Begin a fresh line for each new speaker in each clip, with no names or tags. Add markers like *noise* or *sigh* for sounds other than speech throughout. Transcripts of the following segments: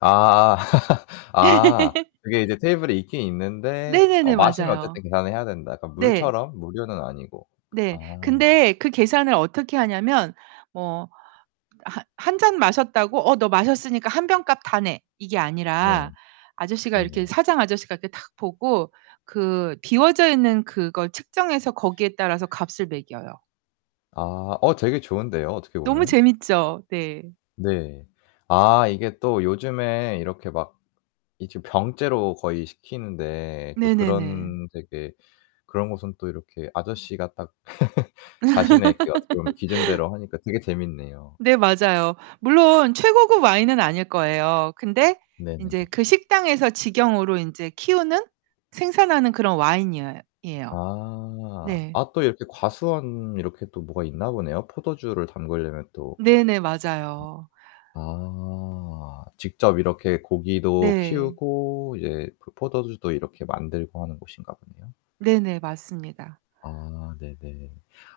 아. *laughs* 아.
*laughs*
그게 이제 테이블에 있긴 있는데 어
네네네.
마시면
맞아요.
어쨌든 계산을 해야 된다. 그러니까
네.
물처럼 무료는 아니고.
네.
아.
근데 그 계산을 어떻게 하냐면 뭐 하 1 잔 마셨다고 "어 너 마셨으니까 1 병 값 다 내." 이게
네.
아니라 아저씨가 이렇게
네네.
사장 아저씨가 이렇게 탁 보고 그 비워져 있는 그걸 측정해서 거기에 따라서 값을 매겨요.
아. 어, 되게 좋은데요 어떻게
너무
보면.
재밌죠? 네.
네. 아 이게 또 요즘에 이렇게 막 이제 병째로 거의 시키는데 또
네네네.
그런 되게 그런 곳은 또 이렇게 아저씨가 딱 *laughs* 자신의 그 어떻게 보면
*laughs*
기준대로 하니까 되게 재밌네요.
네. 맞아요. 물론 최고급 와인은 아닐 거예요. 근데
네네네.
인제 그 식당에서 직영으로 인제 키우는, 생산하는 그런 와인이여 이에요.
아.
네.
아 또 이렇게 과수원 이렇게 또 뭐가 있나 보네요 포도주를 담그려면 또.
네네. 맞아요
아. 직접 이렇게 고기도
네.
키우고 이제 그 포도주도 이렇게 만들고 하는 곳인가 보네요.
네네. 맞습니다.
아. 네 네.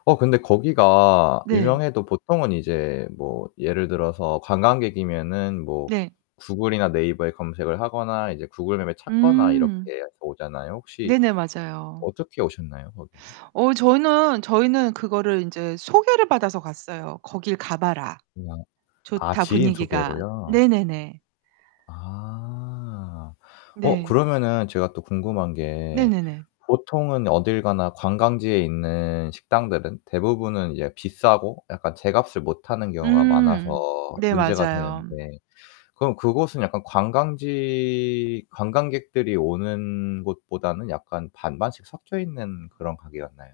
어 근데 거기가
네.
유명해도 보통은 이제 뭐 예를 들어서 관광객이면은 뭐
네.
구글이나 네이버에 검색을 하거나 이제 구글맵에 찾거나 이렇게
음.
해서 오잖아요. 혹시
네네. 맞아요.
어떻게 오셨나요 거기는?
어 저희는, 저희는 그거를 인제 소개를 받아서 갔어요. "거길 가 봐라.
그냥 아
좋다
지인
분위기가."
소개로요?
네네네.
아. 어
네.
그러면은 제가 또 궁금한 게
네네네.
보통은 어딜 가나 관광지에 있는 식당들은 대부분은 이제 비싸고 약간 제 값을 못하는 경우가 많아서
음. 네.
문제가
맞아요.
되는데 그럼 그곳은 약간 관광지 관광객들이 오는 곳보다는 약간 반반씩 섞여 있는 그런 가게였나요?